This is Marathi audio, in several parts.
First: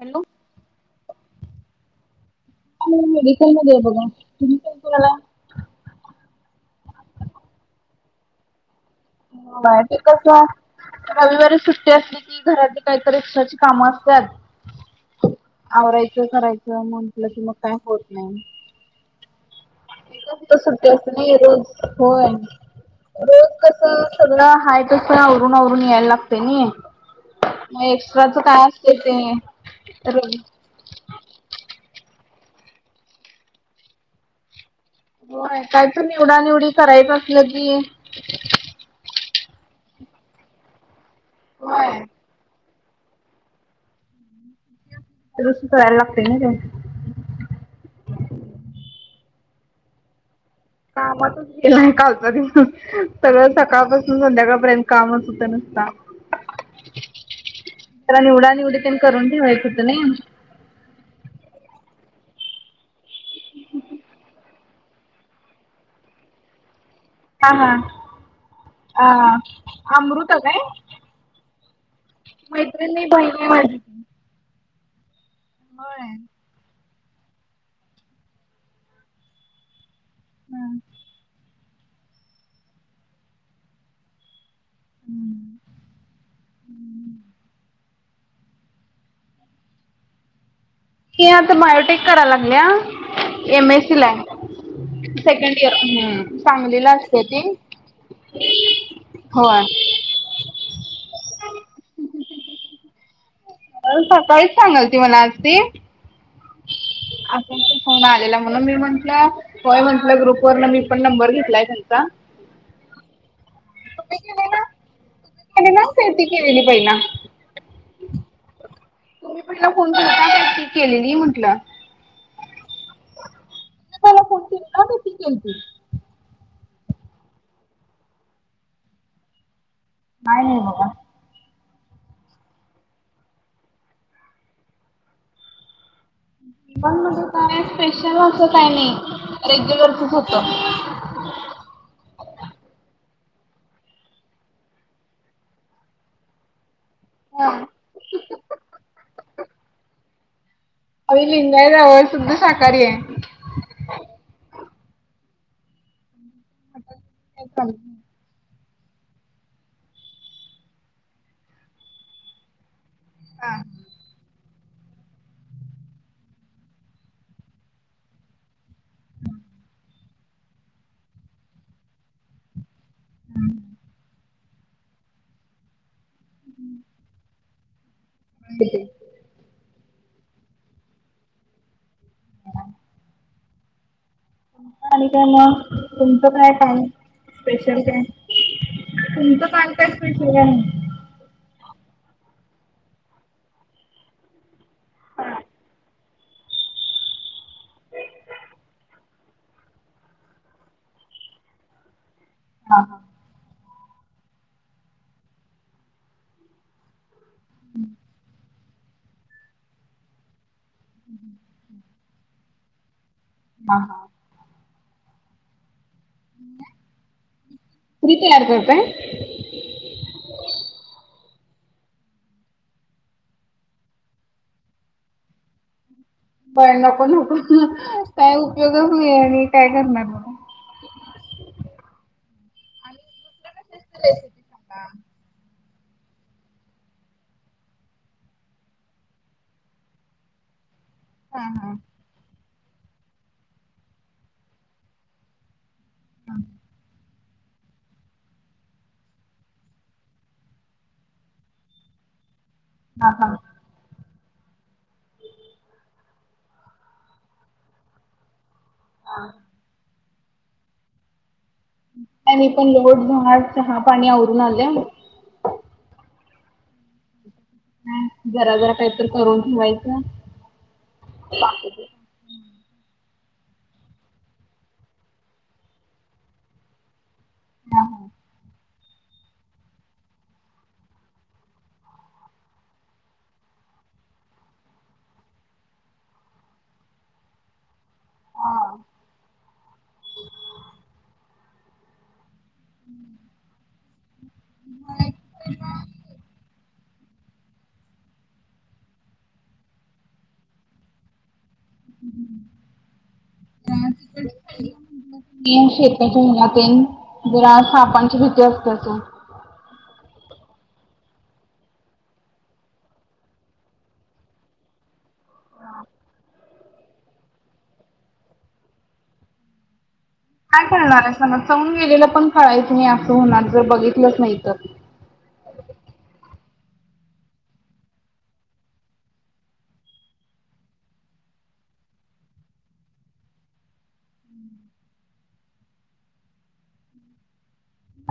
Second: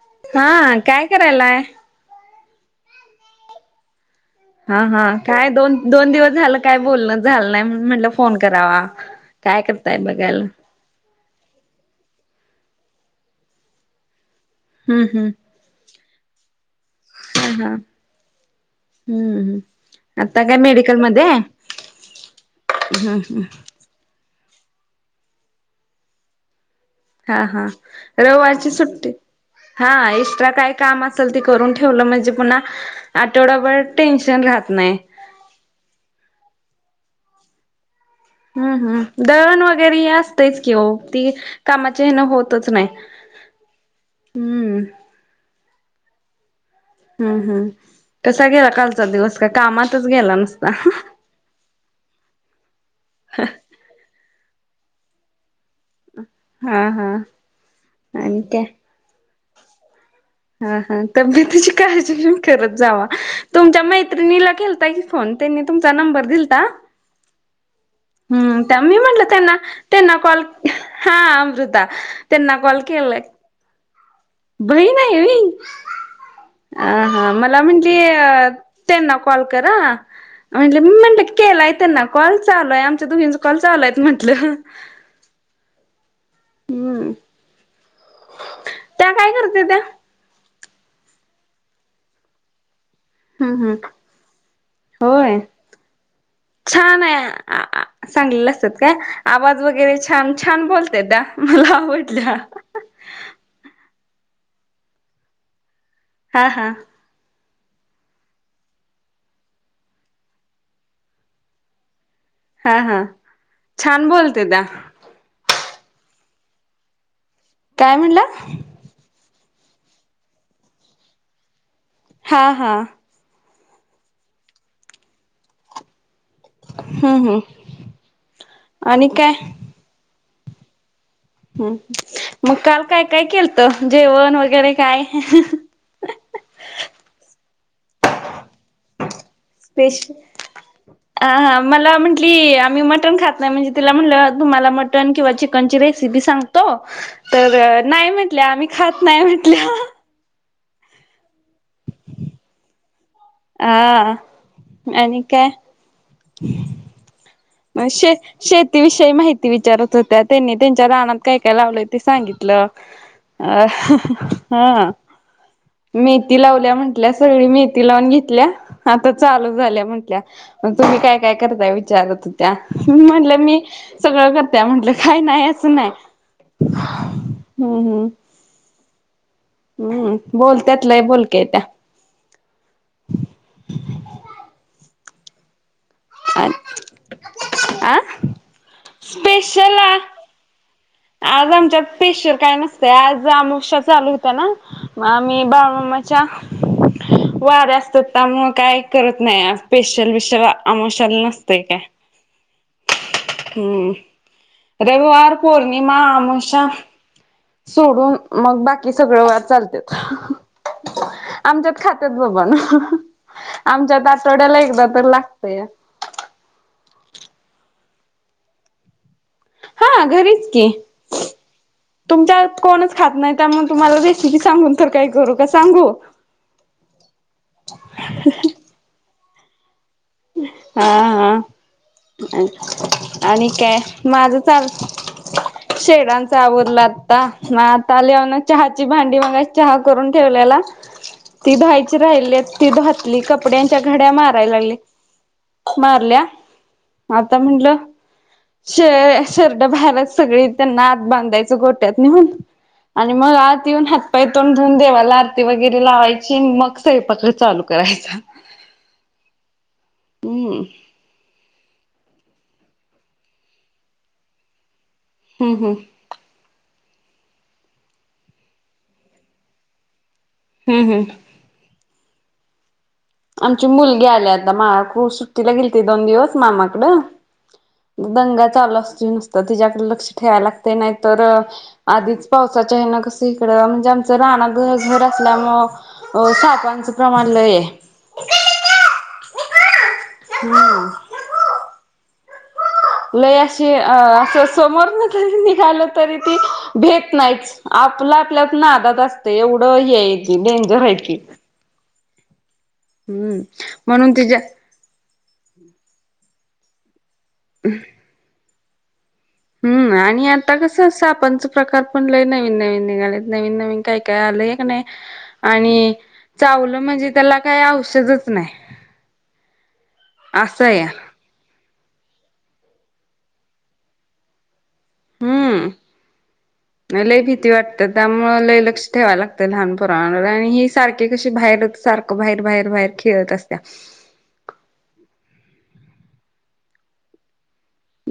हॅलो. हा काय करायलाय? मी मेडिकल मध्ये आहे बघा. तुम्ही पण हा हा काय दोन दोन दिवस झालं काय बोलण झालं नाही, म्हणून म्हटलं फोन करावा. काय हां करताय ते बघायला कसं. रविवारी सुट्टी असली की, घरातली काहीतर एक्स्ट्राची कामं हम्म असत्यात. हम्म आवरायचं करायचं म्हटलं की, हा मग हा काय होत नाही. हम्म हम. सुट्टी असत नाही रोज, होय रोज कसं. सगळं हाय तसं आपण आवरून, आवरून यायला लागते नही. हा हा. रविवारची सुट्टी ते हा, एस्ट्रा कायं. काम असेल ते करून ठेवलं म्हणजे, पुन्हा आठवडाभर टेन्शन राहत नाही. होय, काय तरी निवडा निवडी करायच असलं की. हम् हम्. दळण वगैरे हे, असतेच की हो. ती होय कामाच्या हेन होतच नाही हम्म. तर दुसरं करायला लागतंय ना ते. हम्म हम्. कसा गेला, कालचा दिवस काय कामातच गेला नु कामातच. केला कालचा दिवस सगळ सकाळपासून, संध्याकाळपर्यंत कामच होतं नुसता. हा हा जरा आणि निवडा काय निवडी पण करून, ठेवायच होती नाही. हा हा. तर तब्येतीची काळजी करत जावा, तुमच्या मैत्रिणीला केलंता. फोन त्यांनी तुमचा नंबर दिलता. हा हा हम्म. त्याना मी म्हटलं त्यांना, अ त्यांना अमृता कॉल हा अमृता. त्यांना कॉल मैत्रिणीन नाही, केला बहिण आहे माजी. बहीण आहे होय. होय. अं. हं.. मला म्हणली त्यांना कॉल कर हं. म्हंटले म म्हणल की केलाय त्यांना कॉल चालूय आमच्या दुघींच कॉल चालूइत म्हटलं. हम्म, त्या काय करतेत्या? ती आता बायोटेक करा, लागल्या हम्म हम्म एमएस सीला. होय सेकंड इयर हम्म. सांगलीला छान असते आहे ती. आ आ सांगलेले असतात काय आवाज होय. वगैरे छान, छान बोलत्या हा मला आवडल्या. [unintelligible] सकाळीच सांगाल ती. हां. हां असं असं फोन आलेला, म्हणून मी म्हंटलं. होय, म्हटलं ग्रुप वरन मी, पण नंबर घेतलाय त्यांचा. हा हा, छान बोलतेत्या. त्यांनी जाऊन खरेदी केलेली पहिला. काय म्हणला. तुम्ही पहिला फोन केलता, की ती केलेली म्हटलं. हां हां. [unintelligible] हम्म हम् आणि काय. काय नाही बघा. हम्म मग काल काय काय केलत? जेवण वगैरे काय? जेवण म्हणजे काय असं, स्पेशल असं काय नाही रेग्युलरचच होतं. हा हा. मला म्हटली आम्ही मटन खात नाही म्हणजे, तिला म्हटलं तुम्हाला मटन किंवा चिकनची रेसिपी सांग तो हा तर नाही म्हटल्या आम्ही, खात नाही म्हटल्य. आम्ही लिंगायत आहे ओ, शुद्ध शाकाहारी आहे. आ, आणि काय हं. होय काय शे शेतीविषयी माहिती विचारत होत्या, त्यांनी त्यांच्या रानात काय काय लावलंय ते सांगितलं. हा. मेथी लावल्या म्हंटल्या सगळी, मेथी लावून घेतल्या आता चालू झाल्या म्हंटल्या. मग तुम्ही काय, काय करताय विचारतं. त्या म्हटलं मी सगळं करत्या म्हंटलं काही नाही असं नाय. हम्म. हम्म. [unintelligible] [inaudible] हम्म. बोलत्यात लय बोलक्या आहेत त्या. आणि काय मग. तुमचं काय काय स्पेशल आ काय? तुमचं काल स्पेशल काय स्पेशल काय नाही. आज आमच्या स्पेशल काय नसतं, आज आमोशा चालू होत्या ना. आम्ही बाळु मामाच्या. वाऱ्या असतात त्यामुळं, काय करत नाही स्पेशल बेशल आमोशल नसते कायं. हा. हा. हम्म. रविवार पौर्णिमा आमोश्या. सोडून मग बाकी सगळ वार चालत्यात, आमच्यात खात [unintelligible] बाबा आमच्यात आठवड्याला एकदा तर लागतंय. [unintelligible] करु काय. हा, घरीच की तुमच्या कोणच खात नाही त्यामुळे, तुम्हाला रेसिपी सांगून तर काही करू का सांगू. बर नको नको म्हणून काय उपयोगच नाही, आणि काय करणार मग. हा हा, आणि दुसऱ्या काय कशाची माझं. रेसिपी सांगा. चालतंय. शेडांचा आवरला आता मग आता, लिव ना चहाची भांडी मग चहा करून ठेवलेला. हा ती हा धायची राहिलीयत ती घातली कपडे, कपड्यांच्या घड्या मारायला लागलीय. मारल्या आता म्हटलं. शे शेरडं बाहेरात सगळी त्यांना आत बांधायचं गोट्यात नेऊन. हा आणि हा मग आज. ती येऊन हातपाय, तोंड धुऊन देवाला आरती वगैरे लावायची मग, स्वयंपाक चालू करायचा. [inaudible] हां. हम्म. खाली पण लोट झाड, चहा पाणी आवरून आले. हमं. हंम. नाही जरा जरा, काहीतरी करून ठेवायचं. हम् हम्. [unintelligible] आमची मुलगी आल्या आता मा खू सुट्टीला गेलती दोन दिवस मामाकडं. दंगा चालू असतोय नुसत तिच्याकड‌, लक्ष ठेवायला लागतय नाही तर. आधीच पावसाच्या हेन कस इकड म्हणजे, आमचं रानात घर घर असल्यामुळं हो सापांचं प्रमाण लय हाय. अ हम्म. हम्. लय अशी अ असं, समोर न जरी निघालं तरी ती भेत नाहीच. आपलं आपल्यात नादात असतंय, एवढं हे हाय ती डेंजर हाय ती. [inaudible] हम्म म्हणून तिच्या, तिकडची [unintelligible] जरा सापांची भीती असत्याच ओ. हम्म आणि आता कसं सापांचं प्रकार पण लय नवीन नवीन निघालेत. नवीन नवीन काही काय आलय का नाय? आणि चावलं म्हणजे त्याला काही औषधच नाही. काय असं या कळणार आहे समज चावून गेलेलं पण कळायचं नाही, असं होणार जर बघितलंच नाही तर. हम्म. लय भीती वाटते, त्यामुळं लय लक्ष ठेवाय लागतंय लहान पोरांवर आणि ही सारखी कशी बाहेरच सार बाहेर बाहेर बाहेर खेळत असत्या.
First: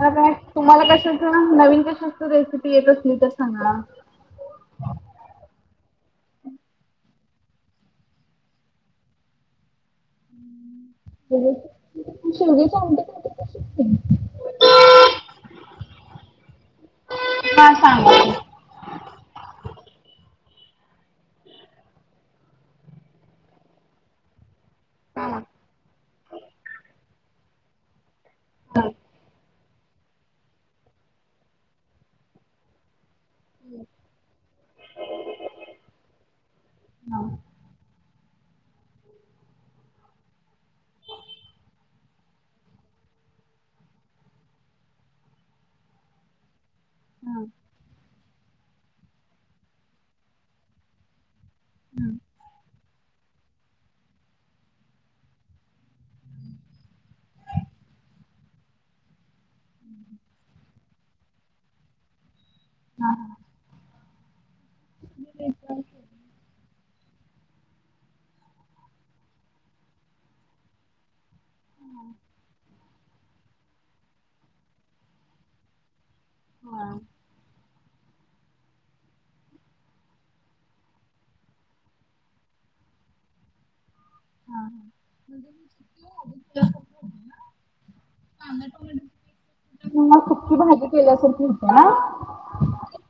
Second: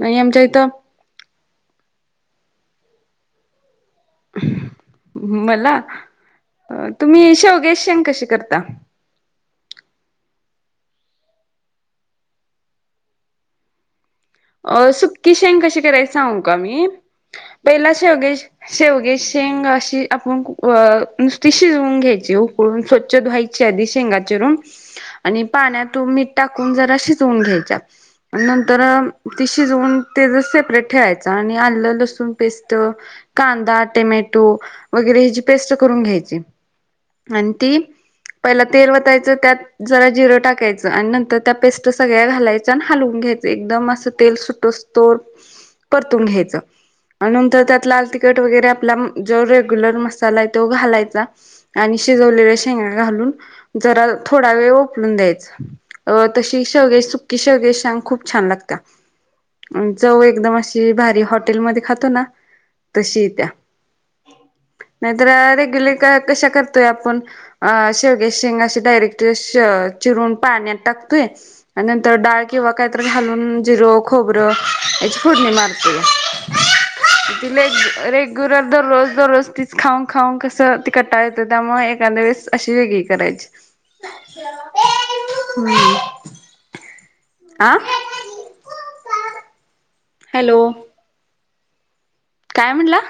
म काय आमच्या इथं तुम्हाला कशाच ना नवीन कशाचं रेसिपी येत असली तर सांगा. मला तुम्ही शेवग्याची शेंग कशी करता? शेवग्याची आमटी करतो तशीच सेम. अ सुक्की शेंग कशी करायची सांगू का मी. हा पहिला सांगा शेवग्या शेवग्याची शेंग अशी आपण अ नुसती शिजवून घ्यायची. उकळून स्वच्छ धुवाय च्या आधी शेंगा चिरून आणि पाण्यात मीठ टाकून जरा शिजवून घ्यायच्या. आणि नंतर ते शिजवून तेजं सेपरेट ठेवायचं आणि आलं, लसूण पेस्ट कांदा, टेमॅटो वगैरे ह्याची पेस्ट करून घ्यायची हा आणि ती पहिला तेल वतायचं, त्यात जरा जिरं टाकायचं आणि नंतर त्या पेस्ट सगळ्या घालायच्या आणि हलवून घ्यायचं. एकदम असं तेल सुटोस्तोर परतवून घ्यायचं आणि नंतर त्यात लाल तिख तिखट वगैरे आपला जो रेगुलर मसाला आहे तो घालायचा आणि शिजवलेल्या शेंगा घालून जरा थोडा वेळ उकडून द्यायचं. अ तशी शेवग्याची सुकी शेवग्याची शेंग खूप छान लागत्या. आणि चव एकदम अशी भारी, हॉटेलमध्ये खातो ना तशी येत्या. नाहीतर रेग्युलर का कशा करतोय आपण? अ शेवग्याची शेंग अशी डायरेक्ट श चिरून पाण्यात टाकतोय. आणि नंतर डाळ किंवा काहीतरी घालून जिरं खोबरं याची फोडणी मारतोया. हा तिला रेग्युलर दररोज दररोज तीच खाऊन खाऊन कसं, ती कंटाळ येतं. त्यामुळे एखाद्या वेळेस अशी वेगळी करायची. हां हां. म्हणजे मी जितकी भाजी केल्यासारखी होती ना [unintelligible] हम्म. कांदा टमाट्याची, [unintelligible] सुकी हॅलो भाजी केल्यासारखी होत्या ना? काय म्हणला?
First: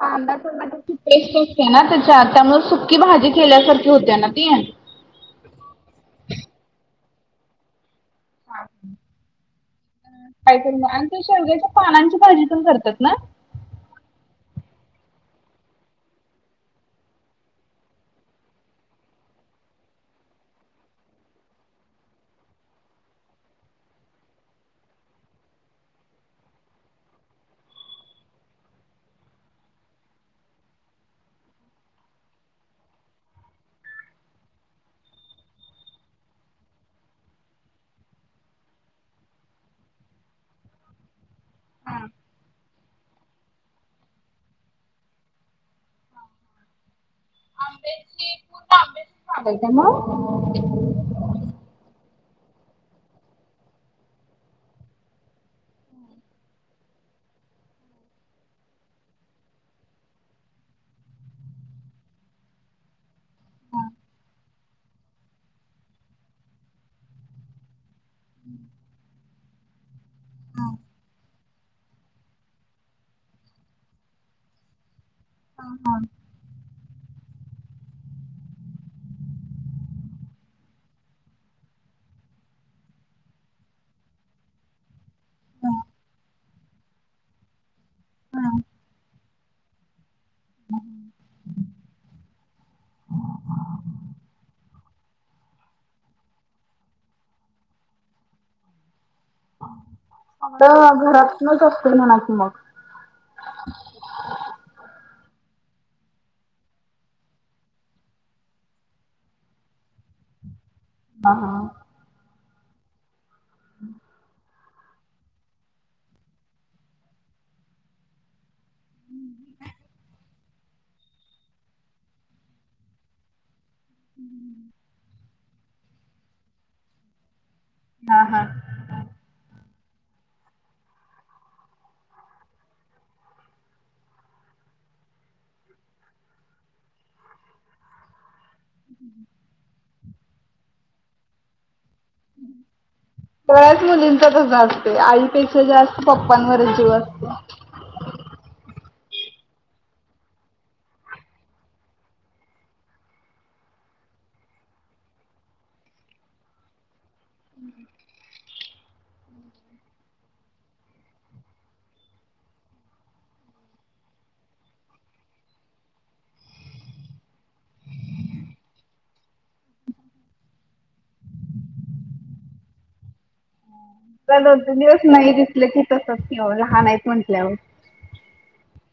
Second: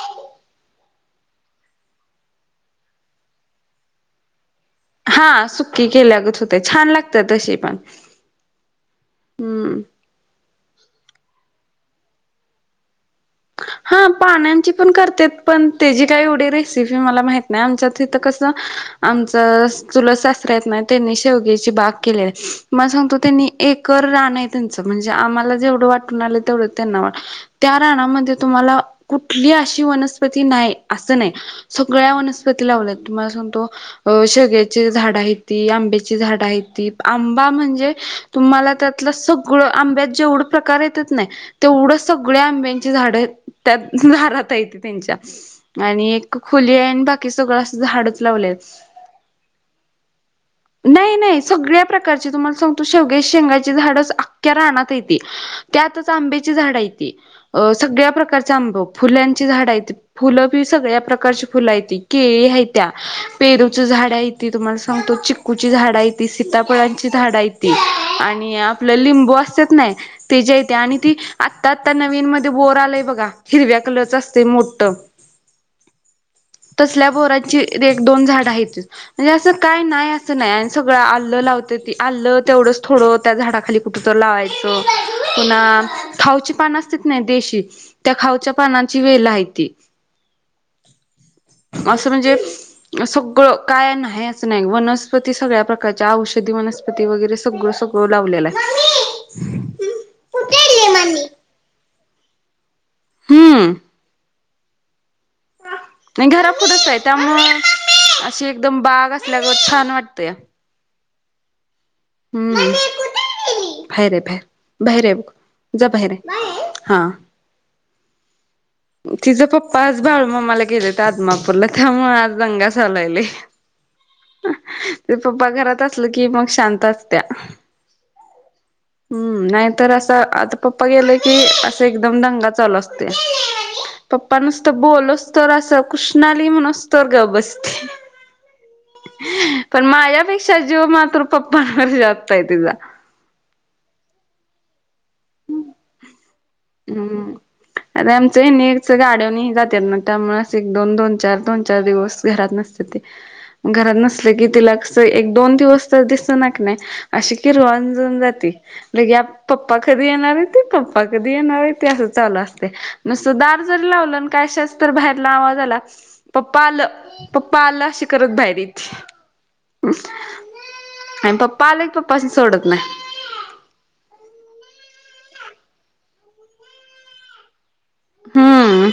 कांदा पण आणि ती पेस्ट असते ना, त्याच्यामुळे सुक्की भाजी केल्यासारखी होत्या ना ती. हा सुकी केल्यागत हुतंय. छान लागत्या तशीपण. हम्म. काय तरी मग आणि ते शेवग्याच्या पानांची भाजी पण करतात ना? हा पानांची पण करत्यात, पण तेची काही एवढी रेसिपी मला माहित नाही. आमच्यात हित कसं आमचं चुलत सासरं हायत नाय त्यांनी शेवग्याची बाग केली आहे. तुम्हाला सांगतो त्यांनी एकर रान आहे त्यांच. म्हणजे आम्हाला जेवढं वाटून आलं, तेवढं त्यांना वाट. त्या रानामध्ये तुम्हाला कुठली अशी वनस्पती नाही असं नाही. सगळ्या वनस्पती लावल्यात, तुम्हाला सांगतो. अ शेवग्याची झाडं हायती, आंब्याची झाडं हायती, आंबा म्हणजे तुम्हाला त्यातलं सगळं आंब्यात जेवढं प्रकार येत्यात नाही तेवढं सगळ्या आंब्यांची झाडं हायत. त्यात दारात हाईत त्यांच्या आणि एक खुली हाय आणि बाकी की सगळं असं झाडच आंब्याची लावल्यात. पूर्ण आंब्याची भाजी मग नाही नाही सगळ्या प्रकारची. तुम्हाला सांगतो शेवग्याच्या शेंगाची झाडच अख्या रानात हायती. त्यातच आंब्याची झाडं आहेत, सगळ्या प्रकारचे आंब, फुल्यांची झाडं आहेत. फुलंबी सगळ्या प्रकारची फुलं हायती. केळी हायत्या, पेरूच हां झाड हायती, तुम्हाला सांगतो चिक्कू कूची झाडं हायती, सीताफळांची झाडं हायती, आणि आपलं लिंबू असतात नाही. त्याजी हायती हां आणि ती आत्ता, आता नवीन मध्ये बोर आलाय बघ का हिरव्या कलरच असतय मोठं. हा. हा. तसल्या बोरांची एक दोन झाडं आहेत. म्हणजे, असं काय नाही असं नाही आणि सगळं आल्लं लावतेत ती आलं तेवढंच थोडं त्या झाडाखाली कुठ तरं लावायचं, पुन्हा खाऊची पानं असत्यात नाही देशी त्या खाऊच्या हां. पानांची वेलं आहेत असं म्हणजे, सगळं काय नाही असं नाही वनस्पती सगळ्या प्रकारच्या औषधी वनस्प वनस्पती वगैरे सगळं सगळं लावलेलं असतय. हो, घरातनच असतील म्हणा की मग. हम्म. नई घरापुढच आहे, त्यामुळं अशी एकदम बाग असल्यागत छान वाटतया. हा हा. हम्म, बाहेर आहे बाहेर. बाहेर आहे ब, जा बाहेर आहे हा. तिचा पप्पा आज बाळू मामाला गेलेत, आदमापूरला त्यामुळे आज दंगा चालू आहे लई. ते पप्पा घरात असल की मग, शांत असत्या. हा हा. हम्म. नाहीतर असं आता पप्पा गेले की असं एकदम दंगा चालू असतोय. पप्पा नुसत बोलूसतवर असं कृष्णाली म्हणूसतवर गप बसतय. ह पण माझ्यापेक्षा जीव मात्र पप्पांवर जास्तय तिजा. सगळ्याच मुलींचाच असते, आईपेक्षा जास्त पप्पांवर हम्म. अरे आमचं नच गाड्यानी जात ना, त्यामुळे एक दोन दोन चार दोन चार दिवस घरात नसत घरात, नसल की तिला कसं एक, दोन दिवस तर दिसना की अशी किरवान जाऊन जाते, म्हे पप्पा कधी येणार ते पप्पा कधी ही नव्ह ते हाल चालू असतय नुसत दार जरी लावलं. कशाच तर बाहेरला आवाजाला आला, पप्पा आलं, पप्पा आलं अशी करत बाहेर येती आणि पप्पा आला की पप्पानी सोडत नाही. त्या दोन, तीन दिवस नाही दिसले की तसं की वो लहान आहेत म्हटल्यावर. हम्म.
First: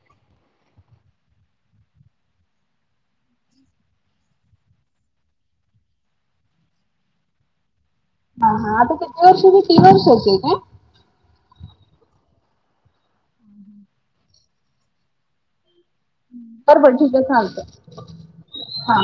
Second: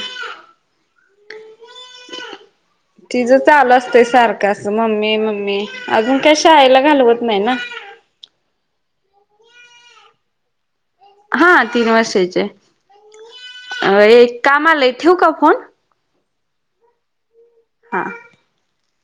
तिजं चालू असतंय सारखं असं मम्मी मम्मी, अजून काय शाळेला घालवत नाही ना. हा. हा. आता किती वर्षाची दीड वर्षाची आहे काय? हा तीन वर्षाचे आहे, मला एक काम आलाय ठेवू का फोन? बर बर ठीक आहे सांगतो. हा. हा.